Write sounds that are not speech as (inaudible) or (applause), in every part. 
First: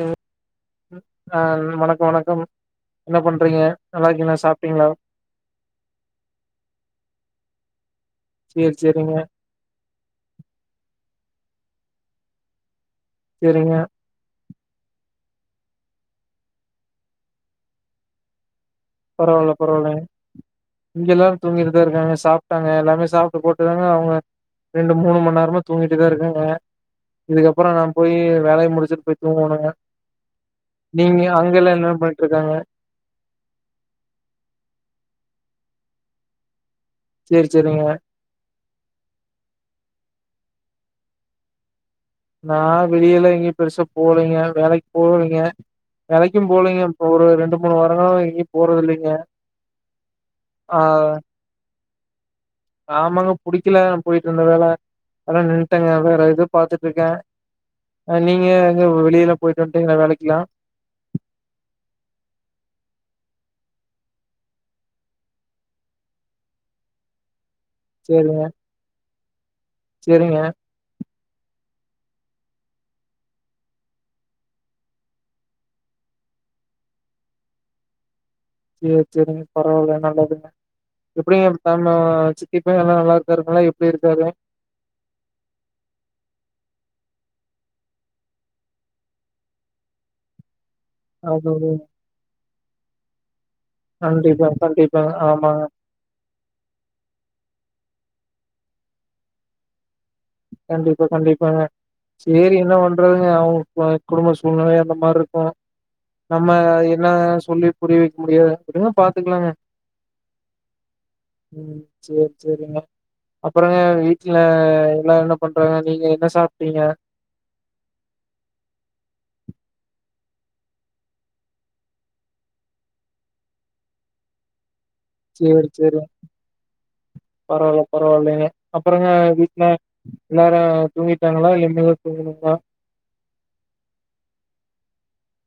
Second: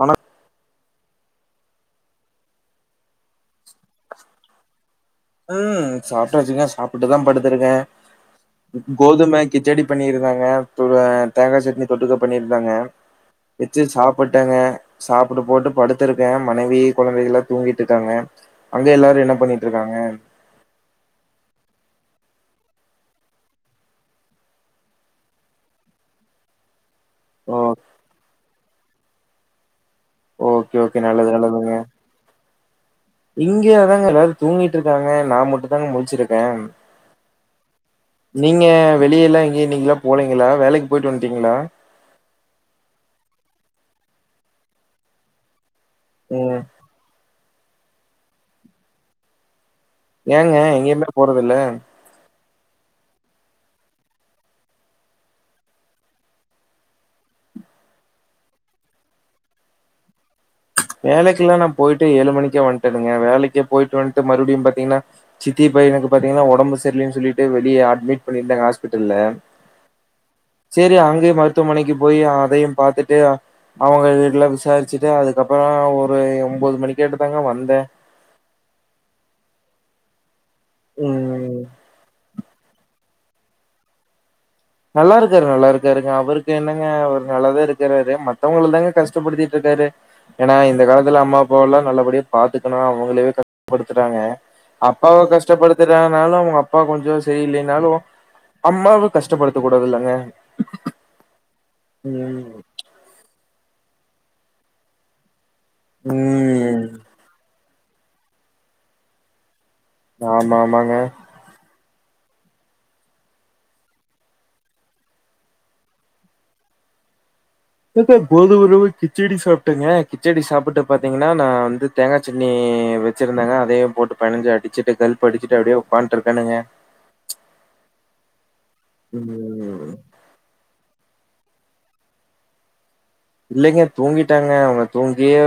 வணக் ம் ஆ வணக்கம் வணக்கம் என்ன பண்றீங்க நல்லாருக்கீங்களா சாப்டீங்களா ம் சாப்டாச்சுங்க சாப்டுட்டுதா படுத்திருக்கே சேரி சேரிங்க கோதுமய் கிச்சடி பண்ணியிருந்தாங்க தெ தேங்காய் சட்னி தொட்டுக்க பண்ணிருந்தாங்க சேரிங்க வெச்சு சாப்பிட்டேங்க சாப்ட்டு போட்டு படுத்திருக்கே மனைவி கொழந்தைங்களா தூங்கிட்டு இருக்காங்க அங்க எல்லாரு என்ன பரவால்ல பண்ணிட்டு பரவால்லை இருக்காங்க இங்க எல்லா தூங்கிட்டுதா இருக்காங்க சாப்டாங்க எல்லாமே சாப்டு போட்டுதாங்க அவங்க ரெண்டு மூணு மணி நேரமா தூங்கிட்டுதா இருக்காங்க ஓ இதுக்கப்புறோ நா போயீ வேலய முடிச்சிட்டு போயி்ட் தூங்கனுங்க ஓகே ஓகே நீங்க நல்லது நல்லதுங்க அங்கெல்லா என்னா பண்ணிட்டு இருக்காங்க இங்க அதாங்க எல்லாரூ தூங்கிட்டு இருக்காங்க நா மட்டுதாங்க முழிச்சிருக்கே சேர் செரிங்க நீங்க வெளிய யில்லா ‌எங்க நீங்களா போலீங்களா வேலைக்கு போயிட்டு வந்ட்டீங்களா நா வெளியிலா எங்கயூ பெருசா போலீங்க வேலைக்கு போவ்லீங்க வேலைக்கூ ம் போலீங்க இப்ப ஒரு ரெண்டு மூணு வாரோ எங்கயூ போறத்து இல்லீங்க ஏங்க எங்கேயுமே போறது இல்ல ஆமாங்க புடிக்கல போயிட்டு இருந்த வேல அதா நின்ட்டேங்க வேற எத பாத்துட்டு இருக்கே நீங்க எங்க வெளியிலா போயிட்டு வந்ட்டீங்களா வேலைக்கலா வேலைக்கெல்லா நா போயிட்டு ஏழு மணிக்கே வந்ட்டேனூங்க வேலைக்கே போயிட்டு வந்ட்டு மறுபடியூ பாத்தீங்கன்னா சித்தி பையனுக்கு பாத்தீங்கன்னா ஒடம்பு சரியில்லன்னு சொல்லிட்டு வெளியே ஆட் அட்மிட் சேரிங்க பண்ணிருந்தாங்க ஹாஸ்பிட்டல்ல சேரிங்க சேரி அங்கயே மருத்துவமனைக்கு போய் அதையு பாத்துட்டு அ அவுங்க வீடுலா விசாரிச்சிட்டு அது அப்பறோ ஒரு ஒம்போது மணிக்காட்டோ தாங்க வந்தே சேர் சேரிங்க பரவால்ல நல்லதுங்க எப்படிங்க ம். (unintelligible) இப்பயூ எல்லா நல்லா இருக்காருங்களா எப்படி இருக்காரு நல்லா இருக்காரு நல்லா இருக்காருங்க அவருக்கு என்னங்க அவர் நல்லாதா இருக்கறாரு மத்தவங்கள தாங்க கஷ்டப்படுத்திட்ருக்காரு ஏன்னா இந்த காலத்துல அம்மா அது ஒரு அப்பாவல்லா நல்லபடியா பாத்துக்கணு அவங்களே க படுத்துறாங்க கண்டிப்பா கண்டிப்பாங்க அப்பாவு ஆமாங்க கஷ்டப்படு றனாலு அவுங்க அப்பா கொஞ்சோ செரியில்லனாலு அம்மாவு கஷ்டப்படுத்த கூடாதுல்லங்க கண்டிப்பா கண்டிப்பாங்க சேரி ம் என்ன பண் றதுங்க அவங் கோ குடும்ப சூழ்நிலை அந்த மார்ருக்கு நம்ம ம் என்னாங்கசொல்லி புரிய வெக் முடியாது விடுங்க பாத்துக்கலாங்க ஆமா ஆமாங்க ம் சேர் சேரிங்க அப்பறோங்க வீட்டுல எல்லா என்ன பண்றாங்க நீங்க என்ன சாப்ட்டீங்க இப்ப கோதும ரவ கிச்சடி சாப்ட்டங்க கிச்சடி சாப்பட்டு பாத்திங்கன்னா நா வந்து தேங்கா சட்னி வெச்சிருந்தாங்க அதையூ போட்டு பெனாஞ்சு அடிச்சிட்டு கள் சேர் சேரிங் பரவால்ல பரவால்லிங்க அப்பறங்க வீட்ல ம் எல்லாரு தூங்கிட்டாங்களா இல்ல இனிமேல் தா தூங்கணுங்களா இல்லங்க தூங்கிட்டாங்க அவுங்க தூங்கியே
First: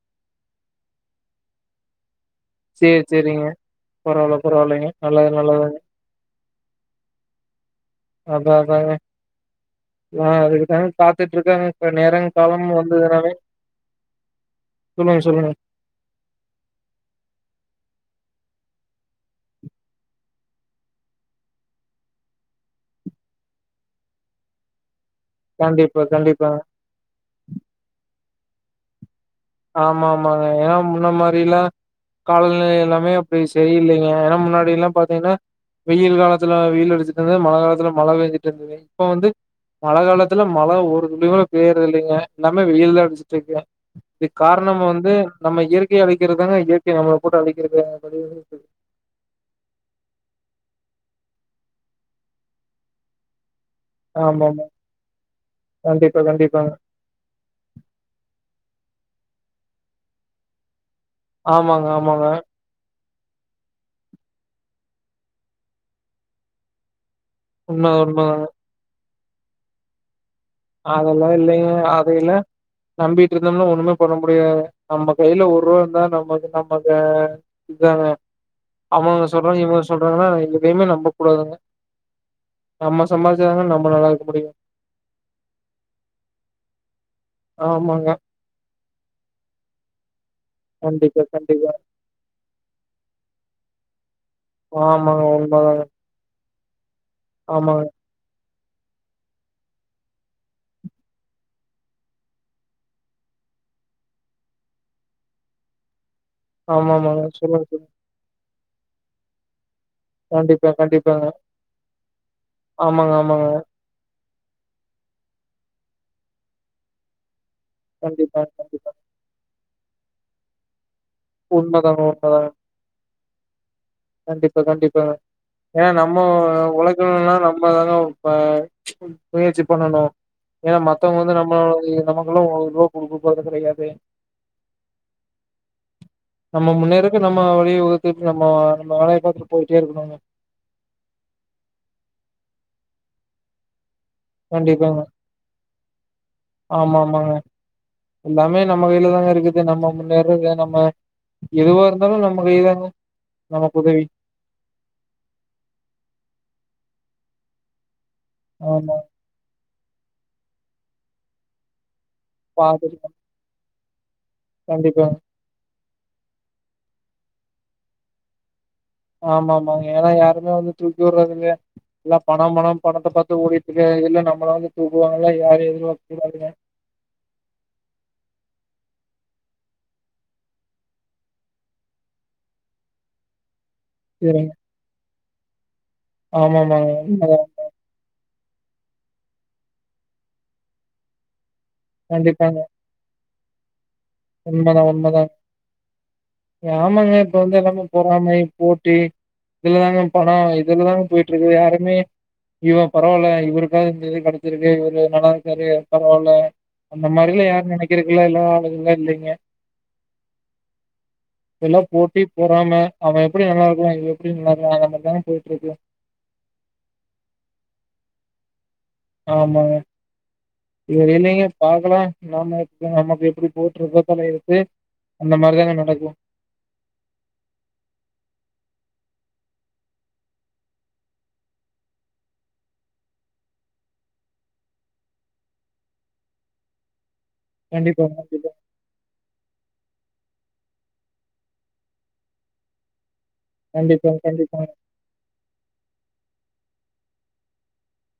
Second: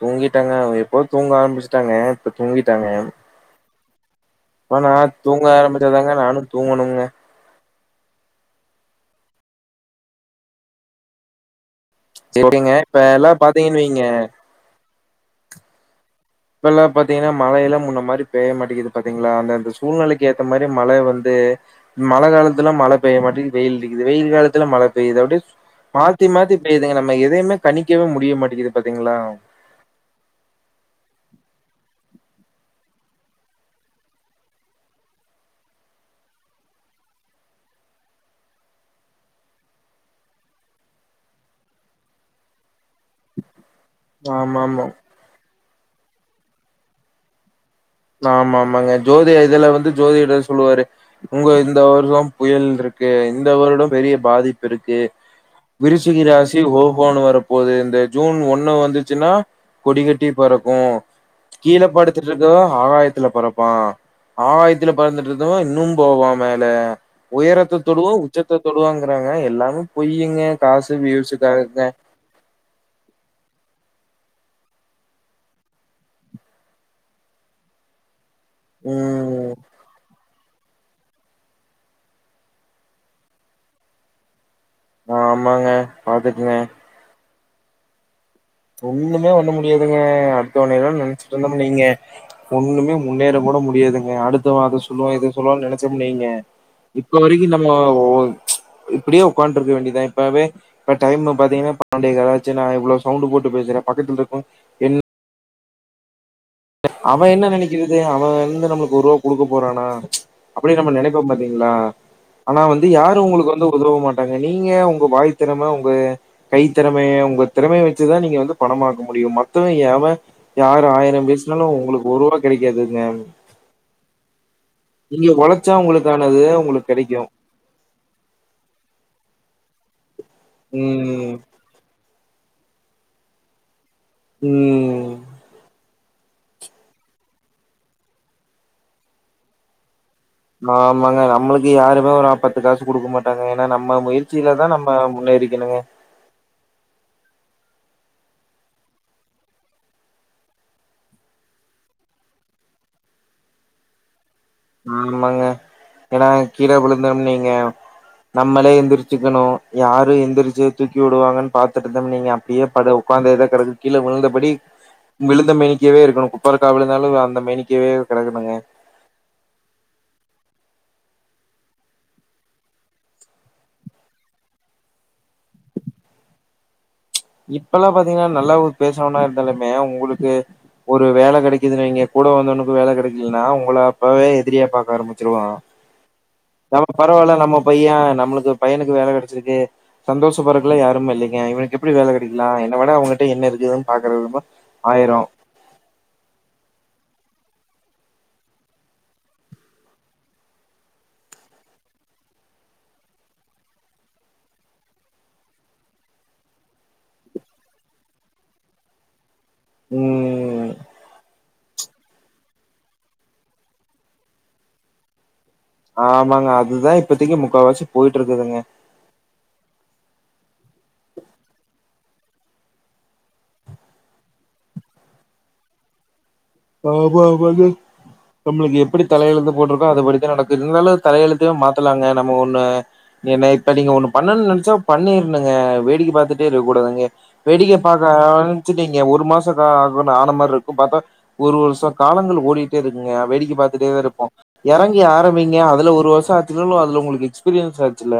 தூங்கிட்டாங்க அவங்க எப்பவோ தூங்க ஆரம்பிச்ட்டாங்க சேர் சேரிங்க பரவால்ல பரவால்லைங்க போனா நல்லது தூங்க நல்லதுங்க ஆரம்பிச்சாதாங்க நானு தூங்கணும்ங்க அதா அதாங்க நா அதுக்குதாங்க காத்துட்ருக்கங்க க நேரம் காலம் சேரிங்க இப்ப எல்லா வந்துதுனாலே பாத்தீங்கன்னு வைங்க சொல்லுங்க சொல்லுங்க இப்பல்லா பாத்தங்கன்னா மழையெல்லா முன்ன மாரி பெய்ய மாட்டிக்குது பாத்திங்ளா அந்தந்த சூழ்நெலைக்கு ஏத்த மாரி மழ வந்து மழ காலத்துலா மழ பெய்ய மாட்டிகுது வெயில் அடிக்குது வெயில் காலத்துல மழ பெய்து அப்டே கண்டிப்பா மாத்தி மாத்தி கண்டிப்பாங்க பேய்துங்க நம்ம எதையுமே கணிக்கவே முடிய மாட்டிக்குது பாத்திங்ளா ஆமா ஆமாங்க ஏன்னா முன்ன மாரிலா காலநிலை எல்லாமே அப்படி செரியில்லைங்க எனா முன்னாடி எல்லா பாத்திங்ன்னா வெயில் காலத்துல வெயில் அடிச்சிட்டு இருந்துது மழ காலத்துல மழ பேஞ்சுட்ருந்துது இப்ப வந்து மழ காலத்துல மழ ஒரு துழிகூட பேயறது இல்லைங்க எல்லாமே வெயில்தா அடிச்சிட்ருக்கு இதுக் ஆமா காரணம் ஆமா வந்து நம்ம இயற்கைய அழிக்கறதுதாங்க இயற்கை நம்மள போட்டு அழிக்கறது ஆமாம்மாங்க ஜோதியா இதுல வந்து ஜோதிடர் சொல்லுவாரு உங்க இந்த வருஷோ புயல்ருக்கு இந்த வருடம் பெரிய ஆமாமா. பாதிப்பு இருக்கு கண்டிப்பா, விருச்சிகராசி கண்டிப்பாங்க. ஓ ஹோன்னு வரப்போது இந்த ஜூன் ஒண்ணு வந்துச்சுன்னா கொடிகட்டி பறக்கூ கிழ ஆமாங்க, ஆமாங்க. படுத்துட்ருக்கோ ஆகாயத்துல பறப்பா ஆகாயத்துல பறந்துட்ருதவ இன்னு போவா மேல உயரத்த உண்ம தொடுவோ உண்மதாங்க. உச்சத்த தொடுவாங்றாங்க எல்லாமே பொய்யிங்க அதல்லா இல்லைங்க அது இல்ல நம்பீட்ருந்தம்ன்னா ஒண்ணுமே பண்ண முடியாது நம்ப கைல ஒர்ருவா இருந்தா நமக்கு நம்மக்கு இதாங்க அவங்க ம் சொல்றாங்க இவங்க சொல்றாங்கன்னா எதயுமே நம்பக்கூடாதுங்க நம்ம சம்பாரிச்சாதா நம்ம நல்லா இருக்க முடியு ஆமாங்க பாத்துக்குங்க ஆமாங்க ஒண்ணுமே பண்ண முடியாதுங்க அடுத்தவனேல்ல கண்டிப்பா, நெனைச்சிட்டு இருந்தோ கண்டிப்பா. வைங்க ஒண்ணுமே முன்னேற கூட முடியாதுங்க அடுத்தவ அத சொல்லுவா ஆமாங்க. இத சொல்லுவான்னு உண்மதாங்க. நெனைச்சோம் வைங்க இப்ப வரிக்கு நம்ம ஆமாங்க. இப்டியே உக்காண்டருக்க வேண்டியதா இப்பவே இப்ப டைமு பாத்தீங்கன்னா பன்னென்டே காலாச்சு நா இவ்ளோ சவுண்ட் போட் டு பேசுற பக்கத்தல இருக்கவங்க என்ன ஆமாமாங்க. அவன் என்ன சொல்லுங்க, சொல்லுங்க. நெனக்கிறது அவன் வந்து நம்மளுக்கு ஒருவா குடுக்க போறானா கண்டிப்பா, அப்டி நம்ம நெனைப்போ கண்டிப்பாங்க. பாத்தீங்ளா ஆனா வந்து ஆமாங்க, யாரு ஆமாங்க. உங்களுக்கு வந்து உதவ மாட் டாங்க நீங்க உங்க வாய் திறம உங்க கை திறமைய உங்க திறமைய வச்சுதா நீங்க கண்டிப்பா, வந்து பணமா கண்டிப்பா. க்கமுடியு மத்தவன் எவன் யார ஆயிரோ பேசுனாலு உண்மதாங்க, உங்களுக்கு ஒருவா உண்மதாங்க. கெடைக்காதுங்க கண்டிப்பா கண்டிப்பா நீங்க ஒழைச்சா ஏனா நம்ம உங்களுக்கானது உங்களுக்கு கெடைக்கு உலக்குனுனா நம்மதாங்க இப்ப முயற்சி பண்ணணு ஏனா மத்தவங்க ம் வந்து நம்ம நம நம்ளு ஒருவா குடுக்க போறது கிடையாது ம் நம்ம முன்னேறக்கு நம்ம வழிய வகுத்துட்டு நம்ம நம்ம வேலயை பாத்துட்டு போயிட்டே இருக்குணுங்க ஆமாங்க நம்மளுக்கு யாருமே ஒரு பத்து காசு குடுக்க மாட்டாங்க ஏனா நம்ம முய ற்சில தா நம்ம கண்டிப்பாங்க முன்னேறிக்குணுங்க ஆமா ஆமாங்க எல்லாமே நம்ம கையில தாங்க இருக்குது நம்ம முன்னேறது நம்ம எதுவா இருந்தாலு நம்ம கைதாங்க நமக்கு உதவி ஆமாங்க ஏனா கீழ விழுந்தோம்னா வைங்க நம்மளே ஆமா எழுந்துச்சு க்குனு யாரு எந்திரிச்சு தூக்கி விடுவாங்கன்னு பாத்துட் இருந்தோ வைங்க நீங்க அப்படியே படு உக்காந்தே கெடக் கீழ உளுந்தபடி கண்டிப்பா விழுந்த மேனிக்கவே இருக்குணு குப்பறக்க விழுந்தாலு அந்த மேனிக்கவே கெடக்கணுங்க ஆமா ஆமா ஏனா யாருமே வந்து தூக்கி விர்றதுல்லயா எல்லா பணோ பணோ பணத்த பாத்து ஓடிட்டுருக்கல்ல நம்மள வந்து தூக்குவாங்களா யாரு எதிர்பாக்க கூடாதுங்க இப்பெல்லா பாத்தீங்கன்னா நல்லா பேசவாணோ இருந்தாலுமே உங்களுக்கு ஒரு வேல கெடைக்குதுன்னு வைங்க கூட வந்தவனுக்கு வேல கெடைக்கலன்னா உங்கள அப்பவே சரிங்க எதிரியா பாக்க ஆரம்பிச்சிருவா ஆமா நம்ம ஆமாங்க பரவால்ல உண்மதா நம்ம பைய நம்மளுக்கு பையனுக்கு வேல கெடச்சிருக்கு சந்தோஷப்பறக்குல யாருமே இல்லைங்க இவனுக்கு எப்டி வேல கெடைக்கலா என்ன வேட அவன்கிட்ட என்ன இருக்கு உண்மதா‌ உண்மதா (unintelligible) யாமாங்க இப்ப வந்து எல்லாமே பொறாமை போட்டி இதுலதாங்க பணோ இதுலதாங்க போயிட்டு இருக்கு யாருமே இவன் பரவாயில்ல இவருக்காவுது இந்த இது கெடைச்சிருக்கு இவுரு நல்லா இருக்காரு பரவால்ல அந்த மாரில்லா யார் நெனைக்குறக்குல்ல எல்லா ஆளுகல்லா இல்லிங்க ம் எல்லா போட்டி பொறாம அவன் எப்டி நல்லா இருக்குலா இவன் எப்டி நல்லா இருக்குலா அந்த மாதிரிதாங்க போயிட் இருக்கு ஆமாங்க அதுதா இப்பத்திக்கு முக்காவாசி போயிட் இருக்குதுங்க ஆமாங்க இல்லிங்க பாக்கலா நம் நமக்கு எப்டி போட்டு இருக்கோ தல எழுத்து அந்த மாரிதாங்க நடக்கு ஆமா ஆமாங்க நம்மளுக்கு எப்டி தலயெழுத்து போட்டிருக்கோ அதுபடித்தா நடக்கு இருந்தாலு தலையழுத்தவே மாத்தலாங்க நம்ம ஒண்ணு ஏண்ணே இப்ப நீங்க ஒண்ணு பண்ணும்னு நெனைச்சா பண்ணிருனுங்க வேடிக்க பாத்துட்டே இருக்கக் கூடாதுங்க வெடிக்க பாக்க கண்டிப்பாங்க, கண்டிப்பா, ஆரம்பிச்சுட்டீங்க ஒரு மாச காலோ ஆகு ஆன மாரி இருக்கு பாத்தா ஒரு வருஷம் காலங்கள் ஓடிட்டே இருக்குங்க வேடிக்க பாத்திட்டே தா கண்டிப்பாங்க, இருப்போ கண்டிப்பாங்க. இறங் கி ஆரம்பிங்க அதுல ஒரு வருஷம் ஆச்சனாலும் அது உங்களுக்கு எக்ஸ்பீரியன்ஸ் ஆச்சல்ல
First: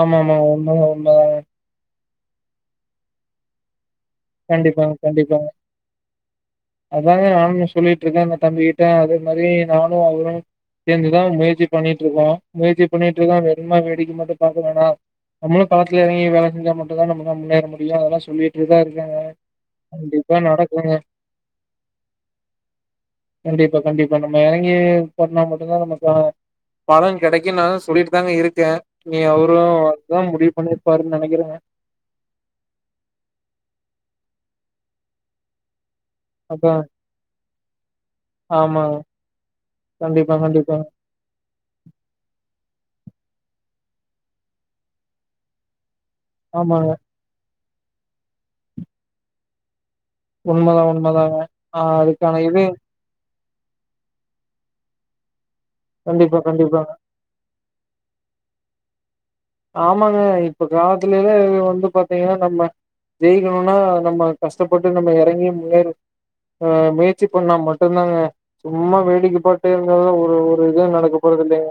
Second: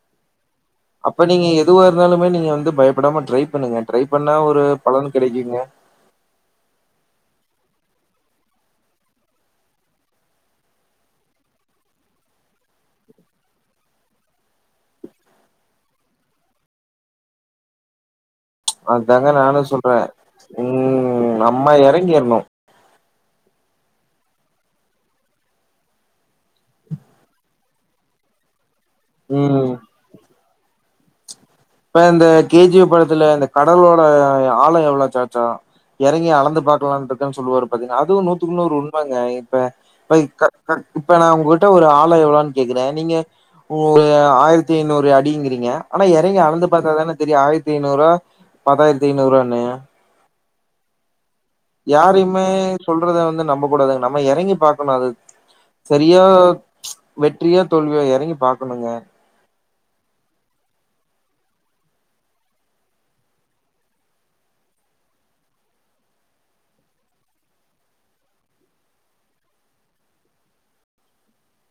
ஆமா ஆமா உண்மதா உண்மதா எதுவா இருந்தாலுமே நீங்க வந்து பயப்படாம ட்ரை பண்ணுங்க ட்ரை பண்ணா ஒரு கண்டிப்பாங்க, பலன் கிடைக்குங்க அதானங்க நானு சொல்லிட்டு இருக்கேன் அந்த தம்பிக்கிட்ட அதே மாரி நானு அவரு சேந்துதா முயற்சி பண்ணிட்டு இருக்கோ முயற்சி பண்ணிட்டு இருந்தா வெறும்மா வேடிக்கா மட்டு பாக்க வேணா நம்ளு களத்துல இறங்கி வேல செஞ்ச மட்டு தா நமள முன்னேற முடியும் அதல்லா சொல்லி இருந்த அதாங்க நானு சொல்றே ம் நம்ம இறங்கிறணு கண்டிப்பா கண்டிப்பா நம்ம இறங்கி போனா மட்டுதா நம்ம பா பலன் கிடைக்கு நா சொல்லிட்டு தாங்க இருக்கே நீ அவரு ம் அதா முடிவு பண்ணிருப்பாருன்னு நினைக்கிறே இப்ப இந்த கே ஜி எப் படத்துல இந்த கடலோட ஆலையா எவ்ளா சாச்சா இறங்கி அளந்து அதான். பாக்கலான்ட்டு இருக்க சொல்லுவாரு பாத்தீங்க அதுவு நூத்துக்குன்னூறு ஆமாங்க. உண்மங்க இப்ப பை கண்டிப்பா, கா ஆ கண்டிப்பாங்க. இப்ப நா உங்ககிட்ட ஒரு ஆழ எவ்ளோனு கேக்குறே நீங்க ஒரு ஆயிரத்தி ஐநூறு அடிங்கறீங்க ஆனா எறங் கி ஆமாங்க. பாத்தாத்தானே தெரியு ஆயிரத்த ஐநூறா பத்தாயிரத்தி ஐநூறானு உண்மதா உண்மதாங்க ஆ அதுக்கான யாரைமே இது சொல்றத வந்து நம்ப கூடாதுங்க நம்ம இறங்கி பாக்கணு அது செரியோ கண்டிப்பா, கண்டிப்பாங்க. ம்ச் வெற்றியோ தோல்வியோ இறங்கி பாக்கணுங்க ஆமாங்க இப்ப கிராமத்துலேலா வந்து பாத்தீங்கன்னா நம்ம ஜெயிக்கணும்னா நம்ம கஷ்டப்பட்டு நம்ம இறங்கி முன்னேற ஆ முயற்சி பண்ணா மட்டுந்தாங்க சும்மா வேடிக்கப்பட்டே இருந்தால ஒரு ஒரு இது நடக்க போறது இல்லங்க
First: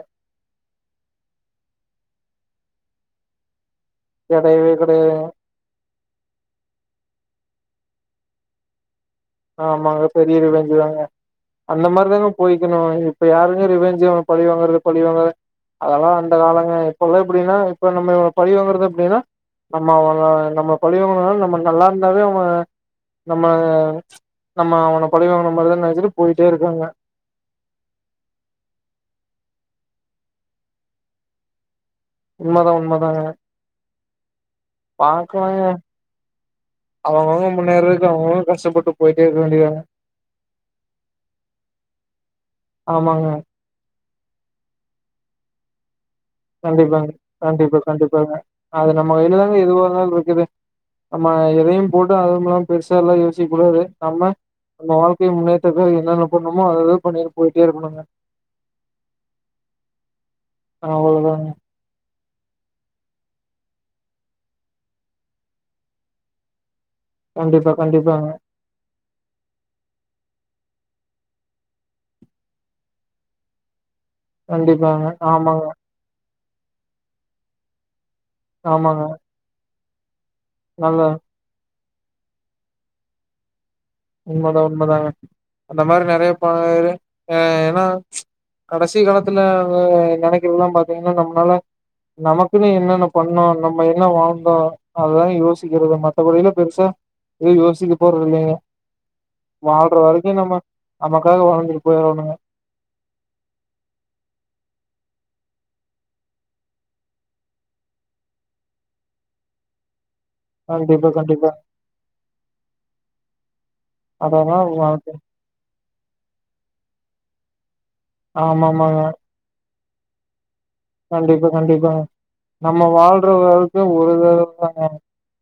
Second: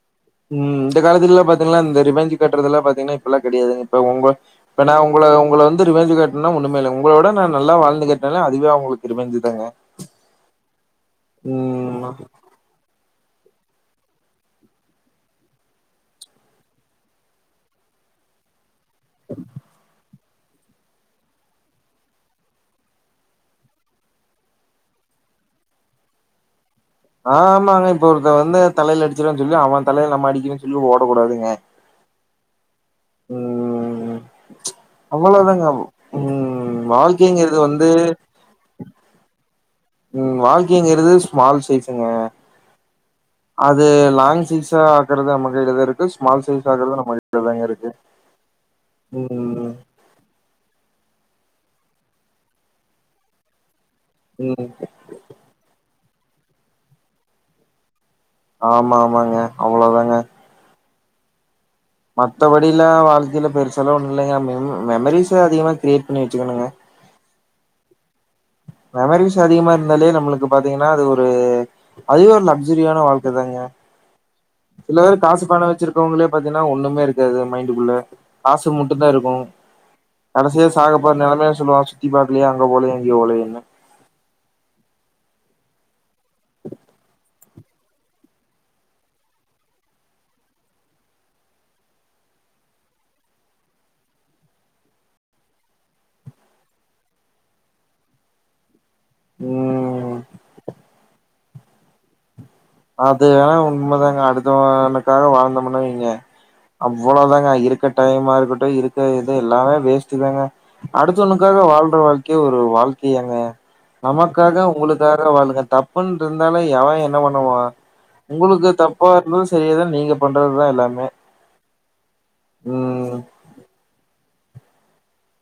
ம் இந்த காலத்துலல்லா பாத்தீங்கன்னா இந்த ரிபஞ்ச் கட்டுறதுல்லா பாத்தீங்கன்னா இப்பல்லா கிடையாதுங்க இப்ப உங்க கெடையவே இப்ப நா கெடையாது உங்கள உங்கள வந்து ரீவென்ஜ் கட்னன்னா ஒண்ணுமே இல்ல உங்கள விட நா நல்லா வாழ்ந்து காட்னாலே அதுவே அவங்களுக்கு ரீவென்ஜ்ஜு ஆமாங்க பெரிய ரீவேஞ்சுதாங்க அந்த ம் மாரிதாங்க போய்க்கணு இப்ப யாருங்க ரிவேஞ்சி அவ பலி வாங்குறது பலி வாங்குறது அதெல்லா அந்த காலங்க இப்பவே எப்டின்னா இப்ப நம்ம இ பழி வங்கறத ன்னா நம்ம அவள நம்ம பலி வாங்குறதுனா நம்ம நல்லா இருந்தாவே அவங்க நம்ம ம்ச் நம்ம அவன பழிவங்கன மாரிதா நினச்சிட்டு போயிட்டே இருக்காங்க ஆமாங்க இப்ப ஒருத்த வந்து தலையில அடிச்சுருவானு சொல்லி அவ தலையில நம்ம அடிக்கணன்னு சொல்லி ஓடக்கூடாதுங்க உண்மதா உண்மதாங்க ம் ம்ச் அவ்ளோதாங்க ம் அவ அவங்க வாழ்க்கைங்கிறது வந்து முன்னேறதுக்கு அவங்க அவங்க கஷ்டப்பட்டு போயிட்டே இருக்க வேண்டியதாங்க ம் வாழ்க்கைங்கிறது ஸ்மால் சைஸ்ங்க ஆமாங்க அது லாங்ச் சைஸா ஆக்குறது நம்ம கைலாதா இருக்கு ஸ்மால் சைஸ் ஆக்குறது நம்ம கைலாதாங்க இருக்கு எப்பவுமே அது நம்ம கைலாதாங்க ம் எதுவா இருந்தாலு இருக்குது நம்ம எதையு போட்டு அதுவுமல்லாமா பெரிசாயெல்லா யோசிக்க கூடாது நம்ம ம் நம்ம வாழ்க்கை முன்னேற்றதுக்கு என்னென்ன பண்ணணுமோ அத அத பண்ணிட்டு போயிட்டே இருக்கணுங்க ஆமா ஆமாங்க அவ்ளோதாங்க அவ்ளோ தாங்க மத்தபடியில வாழ்க்கையில பெருசாலாஒண்ணு இல்லங்க மெமரிஸ்ஸ அதிகமா கிரியேட் பண்ணி வச்சுக்கணுங்க கண்டிப்பா கண்டிப்பாங்க மெமரிஸ் அதிகமா இருந்தாலே நம்மளுக்கு பாத்தீங்கன்னா அது ஒரு அதுவே ஒரு லக்சுரியான வாழ்க்க தாங்க சில கண்டிப்பாங்க பேரு காசு பண ஆமாங்க வச்சிருப் இருக்கவங்களே பாத்தீங்கன்னா ஒண்ணுமே இருக்காது மைண்ட்கு ல்ல ஆச மட்டு ஆமாங்க தா இருக்கு கடைசியா நல்ல சாகப்போற நெலமையில சொல்லுவா சுத்தி பாக்கலையா அங்க போலேயா இங்கெபோலயானு உண்மதா உண்மதாங்க அந்த மாதிரி நெறைய பேரு ஏனா கடைசி காலத்துல அவங்க நெனைக்கிறல்லா பாத்தீங்கன்னா நம்மளால நமக்குன்னு என்னென்ன பண்ணோ நம்ம என்ன வாழ்ந்தோ அததா யோசிக்கிறது மத்த படியெல்லா பெருசா யோசிக்க போரது இல்லிங்க வாழ்ற ம் வரைக்கு நம்ம நமக்காக வாழ்ந்துட்டு போயிரணுங்க அது வேணா உண்மைதாங்க அடுத்தவனுக்காக வாழ்ந்தோம்னு வைங்க அவ்ளோதாங்க இருக்க டைமா இருக்கட்டு இருக்க இது எல்லாமே வேஸ்டு தாங்க கண்டிப்பா கண்டிப்பா அடுத்தவனுக்காக வாழ்ற வாழ்க்கைய ஒரு வாழ்க்கையாங்க அதாங்க நமக்காக வாழ்க்க உங்களுக்காக வாழுங்க தப் தப்புனு இருந்தால எவெ என்ன பண்ணுவா ஆமா உங்களுக்கு ஆமாங்க தப்பா இருந்து தெரியதா நீங்க பண்றது தா எல்லாமே கண்டிப்பா கண்டிப்பா நம்ம ம் வாழ்ற வாழ்க்க ஒரு தறதாங்க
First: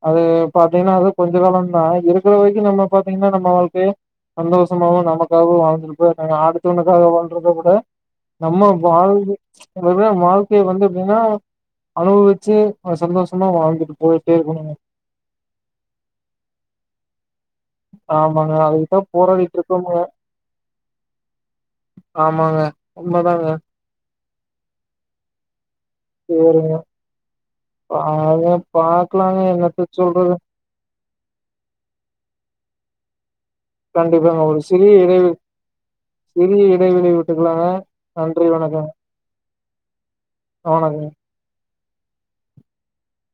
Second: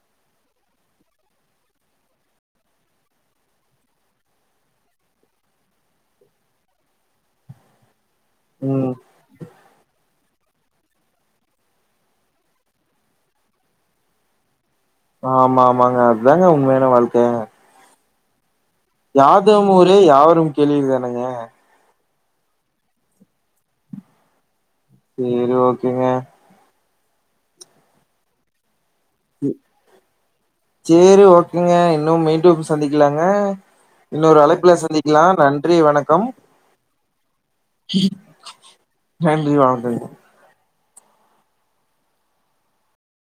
அது பாத்தீங்கன்னா அது கொஞ்ச காலம் தா இருக்கிற வரைக்கும் நம்ம பாத்தீங்கன்னா நம்ம வாழ்க்கயெ சந்தோஷமாவு நமக்காகவு வாழ்ந்திருப்ப அடுத்தவனுக்காக வாழ்ற துகூட நம்ம ம் வாழ்ந்து வெ வாழ்க்கைய வந்து எப்டினா அனுபவிச்சு சந்தோஷமா வாழ்ந்துட்டு போய்ட்டே இருக்கணுங்க ஆமா ஆமாங்க அது தாங்கஉண்மையான வாழ்க்கெ ஆமாங்க அது யாதும் ஊரே யாவரும் கேளிர் தானங்க ஆமாங்க உண்மதாங்க சரி ஓகேங்க சேரிங்க பாரு பாக்கலாங்க என்னத்த சொல்றது சேரி ஓகேங்க இன்னும் மீண்டு சந்திக்கலாங்க இன்னொரு கண்டிப்பாங்க ஒரு அழைப்புல சிறிய சந்திக்கலா இடைவெளி நன்றி வணக்கம் சிறிய இடைவெளி விட் இப்பனா நன்றி வணக்கம் நன்றி வணக்கங்க அ வணக்கம்